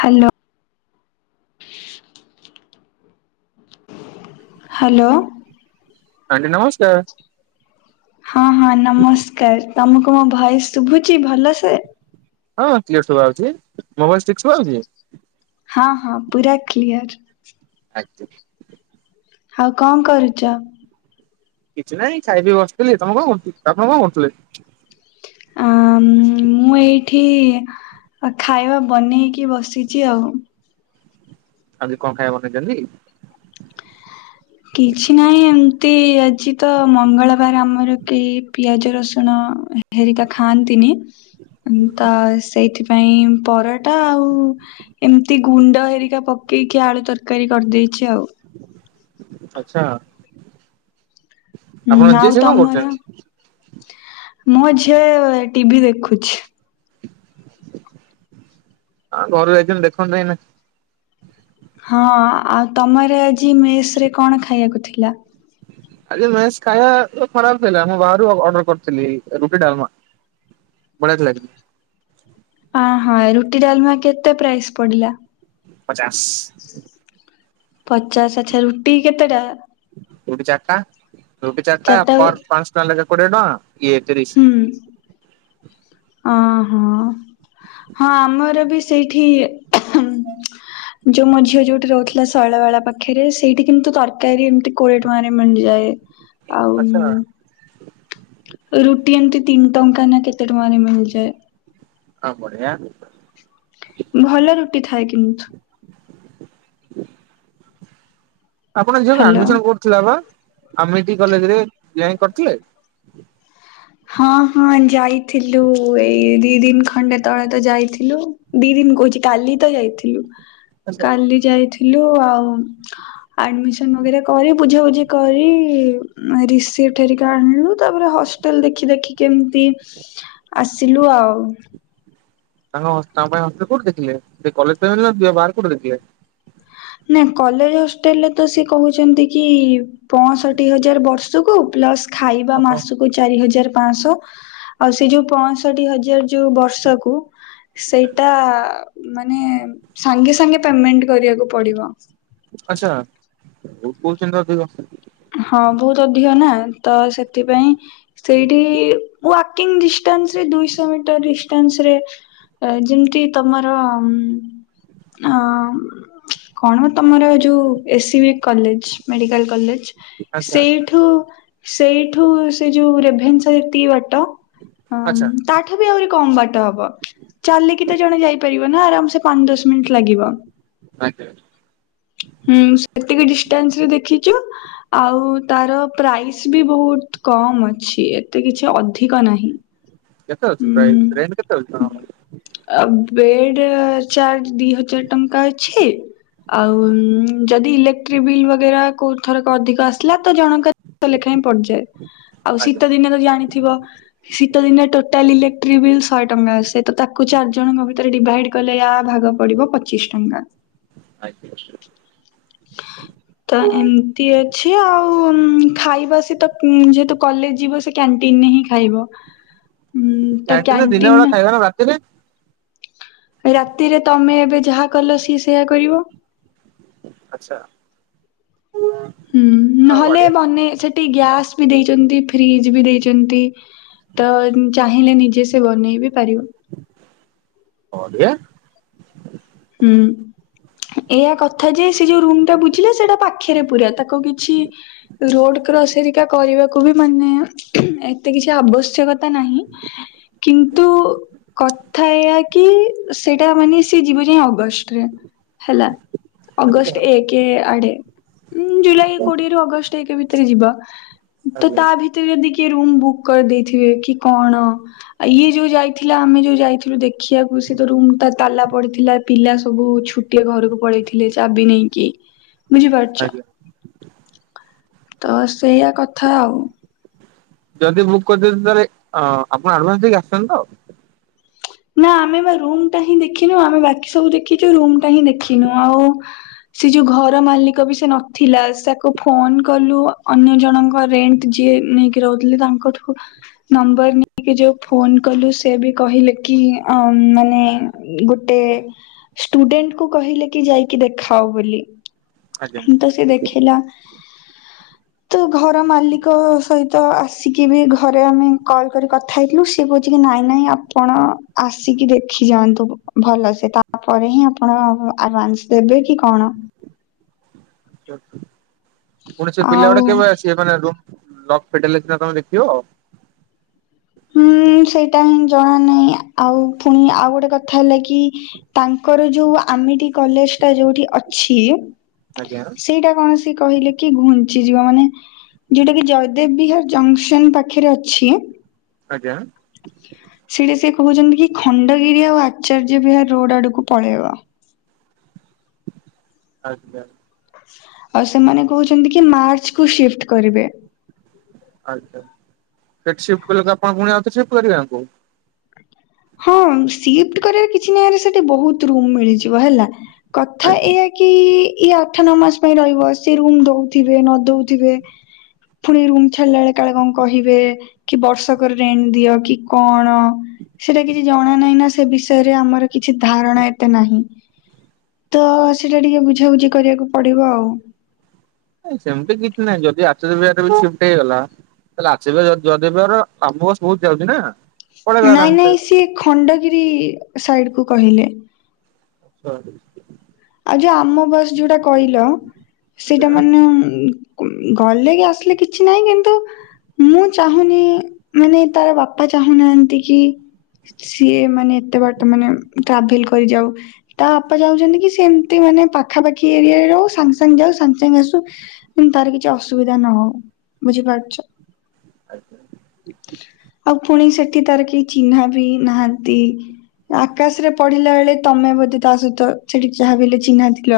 Hello hello? Aunty ନମସ୍କାର। ହଁ ହଁ ନମସ୍କାର। ତମକୁ ମୋ ଭଏସ୍ ଶୁଭୁଛି ଭଲସେ? ହଁ କ୍ଲିୟର ଶୁଭା ଯାଉଛି। ମୋ ଭଏସ୍ ଠିକ୍ ଶୁଭା ଯାଉଛି? ହଁ ହଁ ପୁରା କ୍ଲିଅର। ଆଜ୍ଞା। ଆଉ କଣ କରୁଛ? କିଛି ନାଇଁ ଖାଇପିଇ ବସିଥିଲି। ତମେ କଣ କରୁଥି? ଆପଣ କଣ କରୁଥିଲେ? ଆ ମୁଁ ଏଇଠି ଆଉ ଖାଇବା ବନେଇକି ବସିଛି ଆଉ। ଆଜି କଣ ଖାଇବା ବନେଇଛନ୍ତି? କିଛି ନାହିଁ ଏମିତି ଆଜି ତ ମଙ୍ଗଳବାର ଆମର କେହି ପିଆଜ, ରସୁଣ ହେରିକା ଖାଆନ୍ତିନି। ତ ସେଇଥିପାଇଁ ପରଟା ଆଉ ଏମିତି ଗୁଣ୍ଡ ହେରିକା ପକେଇକି ଆଳୁ ତରକାରୀ କରିଦେଇଛି ଆଉ। ଆଛା। ଆପଣ ହୁଁ ଆଉ ଯିଏ ସେ କଣ ତମର? କରୁଛନ୍ତି? ମୋ ଝିଅ ଟିଭିି ଦେଖୁଛି। ଆ ଘରୁ ଯାଇଛନ୍ତି ଦେଖନ୍ତୁ ଏନା। ହଁ ଆଉ ତମର ଆଜି ମେସ୍ ରେ କଣ ଖାଇବାକୁ ଥିଲା? ଆଜ୍ଞା ମେସ୍ ଖାଇବା ଖରାପ ଥିଲା ମୁଁ ବାହାରୁ ଅର୍ଡର କରିଥିଲି ରୁଟି, ଡାଲମା। ବଢ଼ିଆ ଥିଲା। ହ ହଁ ରୁଟି ଡାଲମା କେତେ ପ୍ରାଇସ୍ ପଡିଲା? ପଚାଶ। ପଚାଶ ଆଛା ରୁଟି କେତେଟା? ରୁଟି ଚାରିଟା। ରୁଟି ଚାରିଟା ପର ପାଞ୍ଚ ଟଙ୍କା ଲେଖା କୋଡିଏ ଟଙ୍କା। ଇଏ ତିରିଶ ହୁଁ। ଅ ହଁ। ହଁ ଆମର ବି ସେଇଠି ଯୋଉ ମୋ ଝିଅ ଯୋଉଠି ରହୁଥିଲା ଶୈଳା ବେଳା ପାଖରେ ସେଇଠି କିନ୍ତୁ ତରକାରୀ ଏମିତି କୋଡ଼ିଏ ଟଙ୍କା ରେ ମିଳିଯାଏ। ଆଉ ଆଚ୍ଛା ରୁଟି ଏମିତି ତିନି ଟଙ୍କା ନା କେତେ ଟଙ୍କାରେ ମିଳିଯାଏ। ହଁ ବଢିଆ। ଭଲ ରୁଟି ଥାଏ କିନ୍ତୁ। ଆପଣ ଝିଅ ହ୍ୟାଲୋ। ଆଡମିସନ କର ଥିଲା ବା ଆମେଟିକି କଲେଜ ରେ ଯେଇ କରିଥିଲେ। ହଁ ହଁ ଯାଇଥିଲୁ ଏଇ ଦି ଦିନ ଖଣ୍ଡେ ତଳେ ତ ଯାଇଥିଲୁ। ଦି ଦିନ କହୁଛି କାଲି ତ ଯାଇଥିଲୁ ଆଚ୍ଛା କାଲି ଯାଇଥିଲୁ ଆଉ ଆଡମିସନ ବଗେରା କରି ବୁଝା ବୁଝି କରି ରିସିପ୍ଟି ହେରିକା ଆଣିଲୁ ତାପରେ ହସ୍ ଟେଲ ଦେଖି ଦେଖିକି ଏମିତି ଆସିଲୁ ଆଉ। ତାଙ୍କ ହ ତାଙ୍କ ପାଇଁ ହଷ୍ଟେଲ କୋଉଠି ଦେଖିଲେ ସେ କଲେଜ ଟାଇମ୍ ରେ ନା ବାହାର କୋଉଠି ଦେଖିଲେ? ନା କଲେଜ ହଷ୍ଟେଲରେ ତ ସିଏ କହୁଛନ୍ତି କି? ପଅଷଠି ହଜାର ବର୍ଷକୁ ପ୍ଲସ୍ ଖାଇବା ଓହୋ ମାସକୁ ଚାରି ହଜାର ପାଶ ଆଉ ସେ ଯୋଉ ପଅଷଠି ହଜାର ଯୋଉ ବର୍ଷକୁ ସେଇଟା ମାନେ ସାଙ୍ଗେ ସାଙ୍ଗେ ପେମେଣ୍ଟ କରିବାକୁ ପଡିବ। ଆଛା ବହୁତ୍ କହୁଛନ୍ତି ଅଧିକ। ହଁ ବହୁତ ଅଧିକ ନା ତ ସେଥିପାଇଁ ସେଇଠି ୱାକିଂ ଡିଷ୍ଟାନ୍ସରେ ଦୁଇଶହ ମିଟର ଡିଷ୍ଟାନ୍ସ ରେ ଯେମିତି ତମର ଅ କଣ ତମର ଯୋଉ ଏ ସିବ କଲେଜ ମେଡିକାଲ କଲେଜ। ଆଚ୍ଛା ସେଇଠୁ ସେଇଠୁ ସେ ଯୋଉ ରେଭେନ୍ସା ଯେତିକି ବାଟ ହଁ ଆଚ୍ଛା ତାଠୁ ବି ଆହୁରି କମ ବାଟ ହବ। ଚାଲିକି ବି ତ ଜଣେ ଯାଇପାରିବ ନା ଆରାମ ସେ ପାଞ୍ଚ ଦଶ ମିନିଟ ଲାଗିବ। ଆଜ୍ଞା। ହୁଁ ସେତିକି ଡିଷ୍ଟାନ୍ସରେ ଦେଖିଚୁ। ଆଉ ତାର ପ୍ରାଇସ୍ ବି ବହୁତ କମ୍ ଅଛି ଏତେ କିଛି ଅଧିକ ନାହିଁ। କେତେ ଅଛି ପ୍ରାଇସି ଉଁ ରେଣ୍ଟ କେତେ ଅଛି। ଆ ବେଡ ଚାଜ ଦି ହଜାର ଟଙ୍କା ଅଛି ଆଉ ଯଦି ଇଲେ ବିଲି ବାଗେରା କୋଉ ଥର ଅଧିକ ଆସିଲା ତ ଜଣଙ୍କ ଲେଖା ପଡିଯାଏ। ଆଉ ଆପଣଙ୍କର? ଶୀତ ଦିନେ ତ ଜାଣିଥିବ ଶୀତ ଦିନେ ଟୋ ଟାଲି ଇଲେକ୍ଟ୍ରିକ ବିଲ୍ ଶହେ ଟଙ୍କା ଆସେ ତ ତାକୁ ଚାରି ଜଣଙ୍କ ଭିତରେ ଡିଭାଇଡି କଲେ ୟା ଭାଗ ପଡିବ ପଚିସି ଟଙ୍କା। ଆଜ୍ଞା ତ ଏମିତି ଅଛି ଆଉ ଖାଇବା ସେତ ଯେହେତୁ କଲେଜ ଯିବ ସେ କ୍ୟାଣ୍ଟିନ ରେ ହିଁ ଖାଇବ। ଉଁ ତ କ୍ୟାଣ୍ଟିନରେ ଦିନେ କ୍ୟାଣ୍ଟିନ ବେଳେ ଖାଇବା ନା ରାତିରେ? ରାତିରେ ତମେ ଏବେ ଯାହା କଲ ସିଏ ସେୟା କରିବ। ଆଛା। ହୁଁ ନହେଲେ ମନେ ସେଠି ଗ୍ୟାସ ବି ଦେଇଛନ୍ତି ଫ୍ରିଜ ବି ଦେଇଛନ୍ତି। ତ ଚାହିଁଲେ ନିଜେ ସେ ବନେଇ ବିି ପାରିବ। ବଢିଆ। ହୁଁ। ଏୟା କଥା ଯେ ସେ ଯୋଉ ରୁମ ଟା ବୁଝିଲା ସେଟା ପାଖରେ ପୁରା ତାକୁ କିଛି ରୋଡ କ୍ରସହେରିକା କରିବାକୁ ବି ମାନେ ଏତେ କିଛି ଆବଶ୍ୟକ ତା ନାହିଁ କିନ୍ତୁ କଥା ଏହା କି ସେଟା ମାନେ ସି ଯିବ ଯାଇ ଅଗଷ୍ଟରେ ହେଲା ଆଜ୍ଞା ଅଗଷ୍ଟ ଏକ। କି ଆଡେ ଜୁଲାଇ କୋଡିଏରୁ ଅଗଷ୍ଟ ଏକ ଭିତରେ ଯିବା ତ ତା ଭିତରେ ମତେ ଯଦି କିଏ ରୁମ୍ ବୁକ୍ କରିଦେଇଥିବେ କି କଣ। ଆଉ ଇଏ ଯୋଉ ଯାଇଥିଲା ଆମେ ଯୋଉ ଯାଇଥିଲୁ ଦେଖିବାକୁ ସେ ତ ରୁମ ଟା ତାଲା ପଡିଥିଲା। ପିଲା ସବୁ ଛୁଟିଆ ଘରକୁ ପଳେଇଥିଲେ ଚାବି ନେଇକି ବୁଝିପାରୁଛ। ଆଜ୍ଞା ତ ସେଇଆା କଥା ଆଉ। ଯଦି ବୁକ୍ କରିଦ ତାହେଲେ ଆପଣ ଆଡଭାନ୍ସ ଦେଇକି ଆସିଛନ୍ତି ତ? ନା ଆମେ ବା ରୁମ ଟା ହିଁ ଦେଖିନୁ ଆମେ ବାକି ସବୁ ଦେଖିଛୁ ରୁମ ଟା ହିଁ ଦେଖିନୁ ଆଉ। ସେ ଯୋଉ ଘର ମାଲିକ ବି ସେ ନଥିଲା ସେକୁ ଫୋନ କଲୁ ଅନ୍ୟ ଜଣଙ୍କ ରେଣ୍ଟ ଯିଏ ନେଇକି ରହୁଥିଲେ ତାଙ୍କଠୁ ନମ୍ବର ନେଇକି ଯଉଁ ଫୋନ କଲୁ ସେ ବି କହିଲେ କି ଅ ମାନେ ଗୋଟେ ଷ୍ଟୁଡେଣ୍ଟ କୁ କହିଲେ କି ଯାଇକି ଦେଖାଅ ବୋଲି ଆଜ୍ଞା ତ ସେ ଦେଖିଲା। ତ ଘର ମାଲିକ ସହିତ ଆସିକି ବି ଘରେ ଆମେ କଲ କରି କଥା ହେଇଥିଲୁ ସେ କହୁଛି କି ନାଇଁ ନାଇଁ ଆପଣ ଆସିକି ଦେଖି ଯାଆନ୍ତୁ ଭଲସେ ତାପରେ ହିଁ ଆପଣ ଆଡଭାନ୍ସ ଦେବେ କି କଣ। ପୁଣି ସେ ପିଲା ଆଉ ଗୁଡେ କେବେ ଆସ [unintelligible] ଲକ ଫିଟେଇଲେ ନା ସିନା ତମେ ଦେଖିବ। ହୁଁ ସେଇଟା ହିଁ ଜଣା ନାହିଁ ଆଉ ପୁଣି ଆଉ ଗୋଟେ କଥା ହେଲା କି ତାଙ୍କର ଯୋଉ ଆମିଠି କଲେଜ ଟା ଯୋଉଠି ଅଛି। ଆଜ୍ଞା। ସେଇଟା କୌଣସି କହିଲେ କି ଘୁଞ୍ଚିଯିବ ମାନେ ଯଉଟା କି ଜୟଦେବ ବିହାର ଜଙ୍କସନ ପାଖରେ ଅଛି। ଆଜ୍ଞା। ସେଇଟା ସେ କହୁଛନ୍ତି କି ଖଣ୍ଡଗିରି ଆଉ ଆଚାର୍ଯ୍ୟ ବିହାର ରୋଡ ଆଡକୁ ପଳେଇବ। ଆଜ୍ଞା। ଆଉ ସେମାନେ କହୁଛନ୍ତି କି ମାର୍ଚ୍ଚ କୁ ସିଫ୍ଟ କରିବେ। ଆଚ୍ଛା ସେଠି ସିଫଟ କଲେ ଆପଣ ପୁଣି ଆଉଥରେ ସିଫ୍ଟ କରିବେ ଆଙ୍କୁ। ହଁ ସିଫ୍ଟ କରିବାର କିଛି ନାଁରେ ସେଠି ବହୁ ରୁମ ମିଳିଯିବ ହେଲା କଥା ଆଜ୍ଞା। ଏହା କି ଇଏ ଆଠ ନ ମାସ ପାଇଁ ରହିବ ସେଏ ରୁମ ଦଉଥିବେ ନ ଦଉଥିବେ। ପୁଣି ରୁମ ଛାଡିଲା ବେଳେ କାଳେ କଣ କହିବେ। କି ବର୍ଷକ ରେଣ୍ଟ ଦିଅ କି କଣ। ସେଟା କିଛି ଜଣା ନାହିଁ ନା ସେ ବିଷୟରେ ଆମର କିଛି ଧାରଣା ଏତେ ନାହିଁ। ତ ସେଇଟା ଟିକେ ବୁଝାବୁଝି କରିବାକୁ ପଡିବ ଆଉ। ନସେମିତି କିଛି ନାହିଁ ଯଦିଆଚାର୍ଯ୍ୟ ବିହାରରେ ବି ସିଫ୍ଟ ହେଇଗଲା। ତାଲେ ଆସିବେ ଜଦେବର ଆମ ବସ ବହୁତ ଯାଉଛି ନା। ପଳେଇବା ନାଇଁ ଆରାମସେ। ନାଇଁ ସିଏ ଖଣ୍ଡଗିରି ସାଇଡ କୁ କହିଲେ। ଆଛା। ଆଉ ଯୋଉ ଆମ ବାସ ଯୋଉଟା କହିଲ ଆଜ୍ଞା ସେଇଟା ମାନେ ଗଲେ କି ଆସିଲେ କିଛି ନାହିଁ କିନ୍ତୁ ମୁଁ ଚାହୁଁନି ମାନେ ତାର ବାପା ଚାହୁଁନାହାନ୍ତି କି ସିଏ ମାନେ ଏତେ ବାର ମାନେ ଟ୍ରାଭେଲ କରି ଯାଉ ତା ବାପା ଯାଉଛନ୍ତି କି ସେମିତି ମାନେ ପାଖାପାଖି ଏରିଆରେ ରହୁ ସାଙ୍ଗେ ସାଙ୍ଗେ ଯାଉ ସାଙ୍ଗେ ସାଙ୍ଗେ ଆସୁ। କିନ୍ତୁ ତାର କିଛି ଅସୁବିଧା ନ ହଉ ବୁଝିପାରୁଛ? ଆଉ ପୁଣି ସେଠି ତାର କେହି ଚିହ୍ନା ବି ନାହାନ୍ତି। ଆକାଶରେ ପଡିଲା ବେଳେ ତମେ ବୋଧେ ତା ସହିତ ସେଠି ଯାହା ବି ହେଲେ ଚିହ୍ନା ଥିଲ।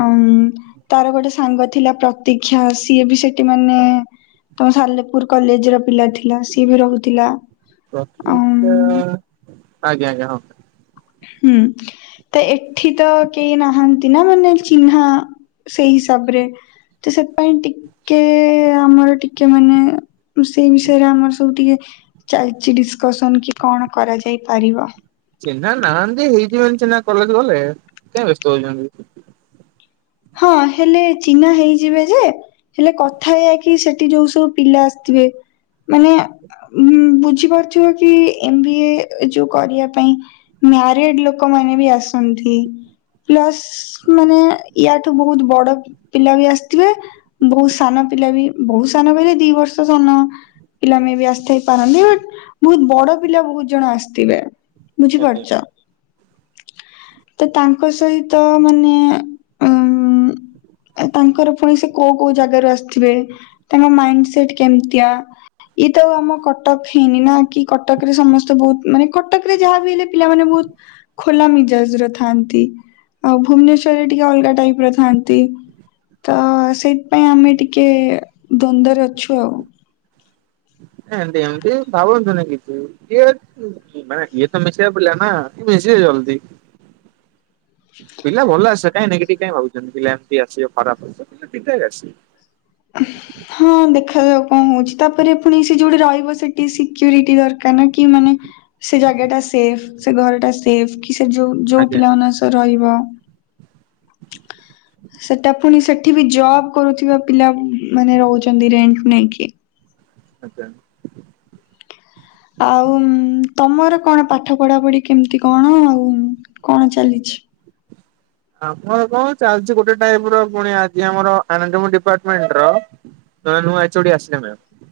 ଆଁ ଉଁ। ତାର ଗୋଟେ ସାଙ୍ଗ ଥିଲା ପ୍ରତୀକ୍ଷା ସିଏ ବି ସେଠି ମାନେ ତମେ ସାଲେପୁର କଲେଜ୍‌ ର ପିଲା ଥିଲା। ସିଏ ବି ରହୁଥିଲା। ପ୍ରତିକ୍ଷା ଅମ୍ ଆଜ୍ଞା ଆଜ୍ଞା ହଁ। ହୁଁ। ତେ ଏଠି ତ କେହି ନାହାନ୍ତି ନା ମାନେ ଚିହ୍ନା ସେଇ ହିସାବରେ। ତ ସେପାଇଁ ଟି କେ ଆମର ଟିକେ ମାନେ ସେଇ ବିଷୟରେ ଆମର ସବୁ ଟିକେ ଚାଲିଛି ଡିସ୍କସନ୍‌ କି କଣ କରାଯାଇ ପାରିବ। ଚିହ୍ନା ନାହାନ୍ତି ହେଇତିପାଇଁ ଚିହ୍ନା କଲେଜ୍‌ ଗଲେ। କାଇଁ ବ୍ୟସ୍ତ ହୋଉଛନ୍ତି। ହଁ ହେଲେ ଚିହ୍ନା ହେଇଯିବେ ଯେ ହେଲେ କଥା ଏଇୟା କି ସେଠି ଯୋଉ ସବୁ ପିଲା ଆସିଥିବେ ମାନେ ଉଁ ବୁଝିପାରୁଥିବେ କି ଏମ୍ ବି ଏ ଯୋଉ କରିବା ପାଇଁ ମ୍ୟାରେଡ୍‌ ଲୋକମାନେ ବି ଆସନ୍ତି ପ୍ଲସ୍ ମାନେ ୟା ଠୁ ବହୁତ ବଡ ପିଲା ବି ଆସିଥିବେ। ବହୁତ ସାନ ପିଲା ବି ବହୁତ ସାନ ବୋଲି ଦି ବର୍ଷ ସାନ। ପିଲା ମେବି ଆସିଥାଇ ପାରନ୍ତି ବଟ୍ ବହୁତ ବଡ ପିଲା ବହୁତ ଜଣ ଆସିଥିବେ ବୁଝିପାରୁଛ। ତ ତାଙ୍କ ସହିତ ମାନେ ଉଁ ତାଙ୍କର ପୁଣି ସେ କୋଉ କୋଉ ଜାଗାରୁ ଆସିଥିବେ ତାଙ୍କ ମାଇଣ୍ଡ ସେଟ୍ କେମତିଆ? ଇଏ ତ ଆମ କଟକ ହେଇନି ନା କି କଟକରେ ସମସ୍ତେ ବହୁତ ମାନେ କଟକ ରେ ଯାହାବ ହେଲେ ପିଲାମାନେ ବହୁତ ଖୋଲା ମିଜାଜ୍‌ ର ଥାନ୍ତି ଆଉ ଭୁବନେଶ୍ଵରରେ ଟିକେ ଅଲଗା ଟାଇପ୍ ର ଥାନ୍ତି। ତ ସେଇଥିପାଇଁ ଆମେ ଟିକେ ଦ୍ଵନ୍ଦରେ ଅଛୁ ଆଉ। ଏମିତି ଏମିତି ଭାବନ୍ତୁନି କିଛି କିଏ ମାନେ ଇଏ ତ ମିଶିବା ପିଲା ନା ମିଶିବେ ଜଲ୍ଦି। ପିଲା ଭଲ ଆସେ କାଇଁ ନେଗେଟିଭ୍‌ କାଇଁ ଭାବୁଛନ୍ତି ପିଲା ଏମିତି ଆସିବ ଖରାପ୍ ଆସିବ ପିଲା ଠିକ୍ ଠାକ୍ ଆସିବ। ହ ହଁ ଦେଖାଯାଉ କଣ ହୋଉଛି ତାପରେ ପୁଣି ସେ ଯୋଉଟି ରହିବ ସେଠି ସିକ୍ୟୁରିଟି ଦରକାର ନା କି ମାନେ ସେ ଆଜ୍ଞା ଜାଗାଟା ସେଫ୍ ସେ ଘରଟା ସେଫ୍ କି ସେ ଯୋଉ ଯୋଉ ଆଜ୍ଞା ପିଲାମାନଙ୍କ ସହ ରହିବ। ସେଟା ପୁଣି ସେଠି ବି ଜବ୍ କରୁଥିବା ପିଲା ମାନେ ରହୁଛନ୍ତି ରେଣ୍ଟକୁ ନେଇକି। ଆଚାନ୍ ଆଉ ତମର କଣ ପାଠ ପଢାପଢି କେମିତି କଣ ଆଉ କଣ ଚାଲିଛି? ଆମର କଣ ଚାଲିଛି ଗୋଟେ ଟାଇପ୍ ର ପୁଣି ଆଜି ଆମର ଆନା [unintelligible] ଡିପାର୍ଟମେଣ୍ଟ ର ନୁଆଁ ନୁଆଁ ଏଚୋଡି ଆସିନି ମ୍ୟାମ୍।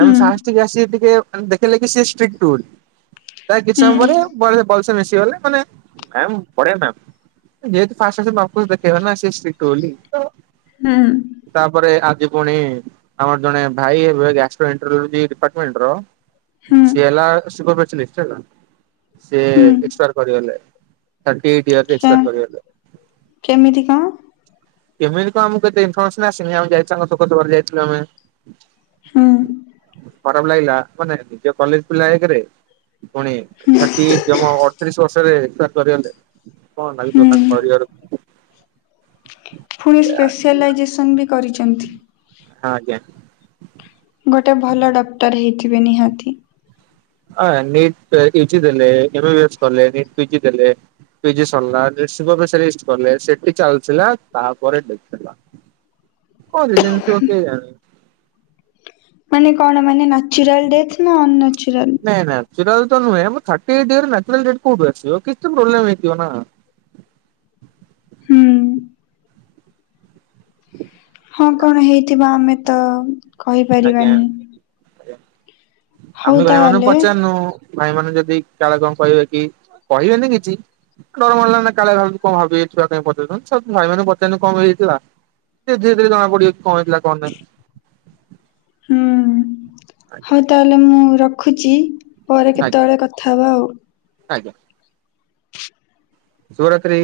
ହୁଁ ସାହାସୀ ଟିକେ ଆସି ଟିକେ ଦେଖେଲେ କିି ସିଏ ଷ୍ଟ୍ରିଟ୍ ବୋଲି ତା କିଛି ହୁଁ ସମୟ ପରେ ଵଳେ ପଇସା ମିଶିଗଲେ ମାନେ ଆମ୍ ପରିଆମ୍ୟାମ୍। ଯେହେତୁ ଫାଷ୍ଟ ଆସେ [unintelligible] ସେ ଷ୍ଟ୍ରିଟ୍ ବୋଲି। ହୁଁ। ତାପରେ ଆଜି ପୁଣି ଆମର ଜଣେ ଭାଇ ହେବେ ଗ୍ୟାସ ଏଣ୍ଟୋଫିଉ ଦିଏ ଡିପାର୍ଟମେଣ୍ଟ ର। ହୁଁ ସି ହେଲା ସୁଗ ପେଶାଲିଷ୍ଟ ସେଇ ଏକ୍ସପାର କରିଗଲେ। ଥାର୍ଟି ଏଇଟ୍ ଇଅର ରେ ଏକ୍ସପାର ହୁଁ। କରିଗଲେ। କେମିତି କଣ କେବେବି କଁ ଆମକୁ ଏତେ ଇନଫର୍ମେସନ ଆସିନି ଆମେ ଯାଇଥାନ୍ତୁ ଶୋକ ସଭାରେ ଯାଇଥିଲୁ ଆମେ। ହଁ। ଖରାପ ଲାଗିଲା ମାନେ ନିଜ କଲେଜ ପିଲାଏକରେ ପୁଣି ଥାଟି ଏଇଟ ଜମା ଅଠତିରିଶ ବର୍ଷରେ ଏକ୍ସ ପାର କରିଗଲେ। କଁ ନାଗିଥିବ ହୁଁ। ତାଙ୍କ ପରିବାର ପୁଣି ସ୍ପେସିଆଲାଇଜେସନ୍ ବି କରିଛନ୍ତି। ହଁ ଆଜ୍ଞା। ଗୋଟେ ଭଲ ଡକ୍ଟର ହେଇଥିବେ ନିହାତି। ହଁ ନିଟ ଏଯି ଦେଲେ ଏମ୍ ବି ଏସ କଲେ [unintelligible] ଦେଲେ। ପିଜି ସରିଲା ଶିବ ସ୍ପେଶିଆଲିଷ୍ଟ କଲେ ସେଠି ଚାଲିଥିଲା ତାପରେ ଦେଖିଲା ପରେ ଜାଣଥିବ କେଜାଣି। ମାନେ କଣ ମାନେ ନ୍ୟଚୁରାଲ ଡେଥ ନା ଅନ୍ୟଚୁରାଲ? ନାଇଁ ନାଚୁରାଲ ତ ନୁହେଁ ଥାଟୀ ଏଇଟ ଇଅର ନାଚୁରଲ ଡେଥ କୋଉଠୁ ଆସିବ କିଛି ପ୍ରୋବ୍ଲେମ ହେଇଥିବ ନା। ହୁଁ। ହଁ କଣ ହେଇଥିବ ଆମେ ତ ଆଜ୍ଞା କହିପାରିବାନି। ଆଜ୍ଞା ହଉ ଆମେ ଭାଇ ମାନଙ୍କୁ ତାହେଲେ ପଚାରନୁ ଭାଇ ମାନେ ଯଦି କାଳେ କଣ କହିବେ କି କହିବେନି କିଛି ଡର ମାଡ଼ଲା ନା କାଳେ ଭୁ କଣ ଭାବିବେ ଛୁଆ କାଇ ପଚାରଛନ୍ତି, ସୁ ଭାଇ ମାନଙ୍କୁ ପଚାରୁ କ ପାଇ ହେଇଯାଇଥିଲା। ସେ ଧୀରେ ଧୀରେ ଜଣା ପଡିବ କି କଣ ହେଇଥିଲା କଣ ନାଇଁ। ହୁଁ ହୁଁ। ଆଜ୍ଞା ହଉ ତାହେଲେ ମୁଁ ରଖୁଛି ପରେ ଆଜ୍ଞା କେତେବେଳେ କଥା ହବା ଆଉ। ଆଜ୍ଞା। ଶୁଭ ରାତ୍ରି।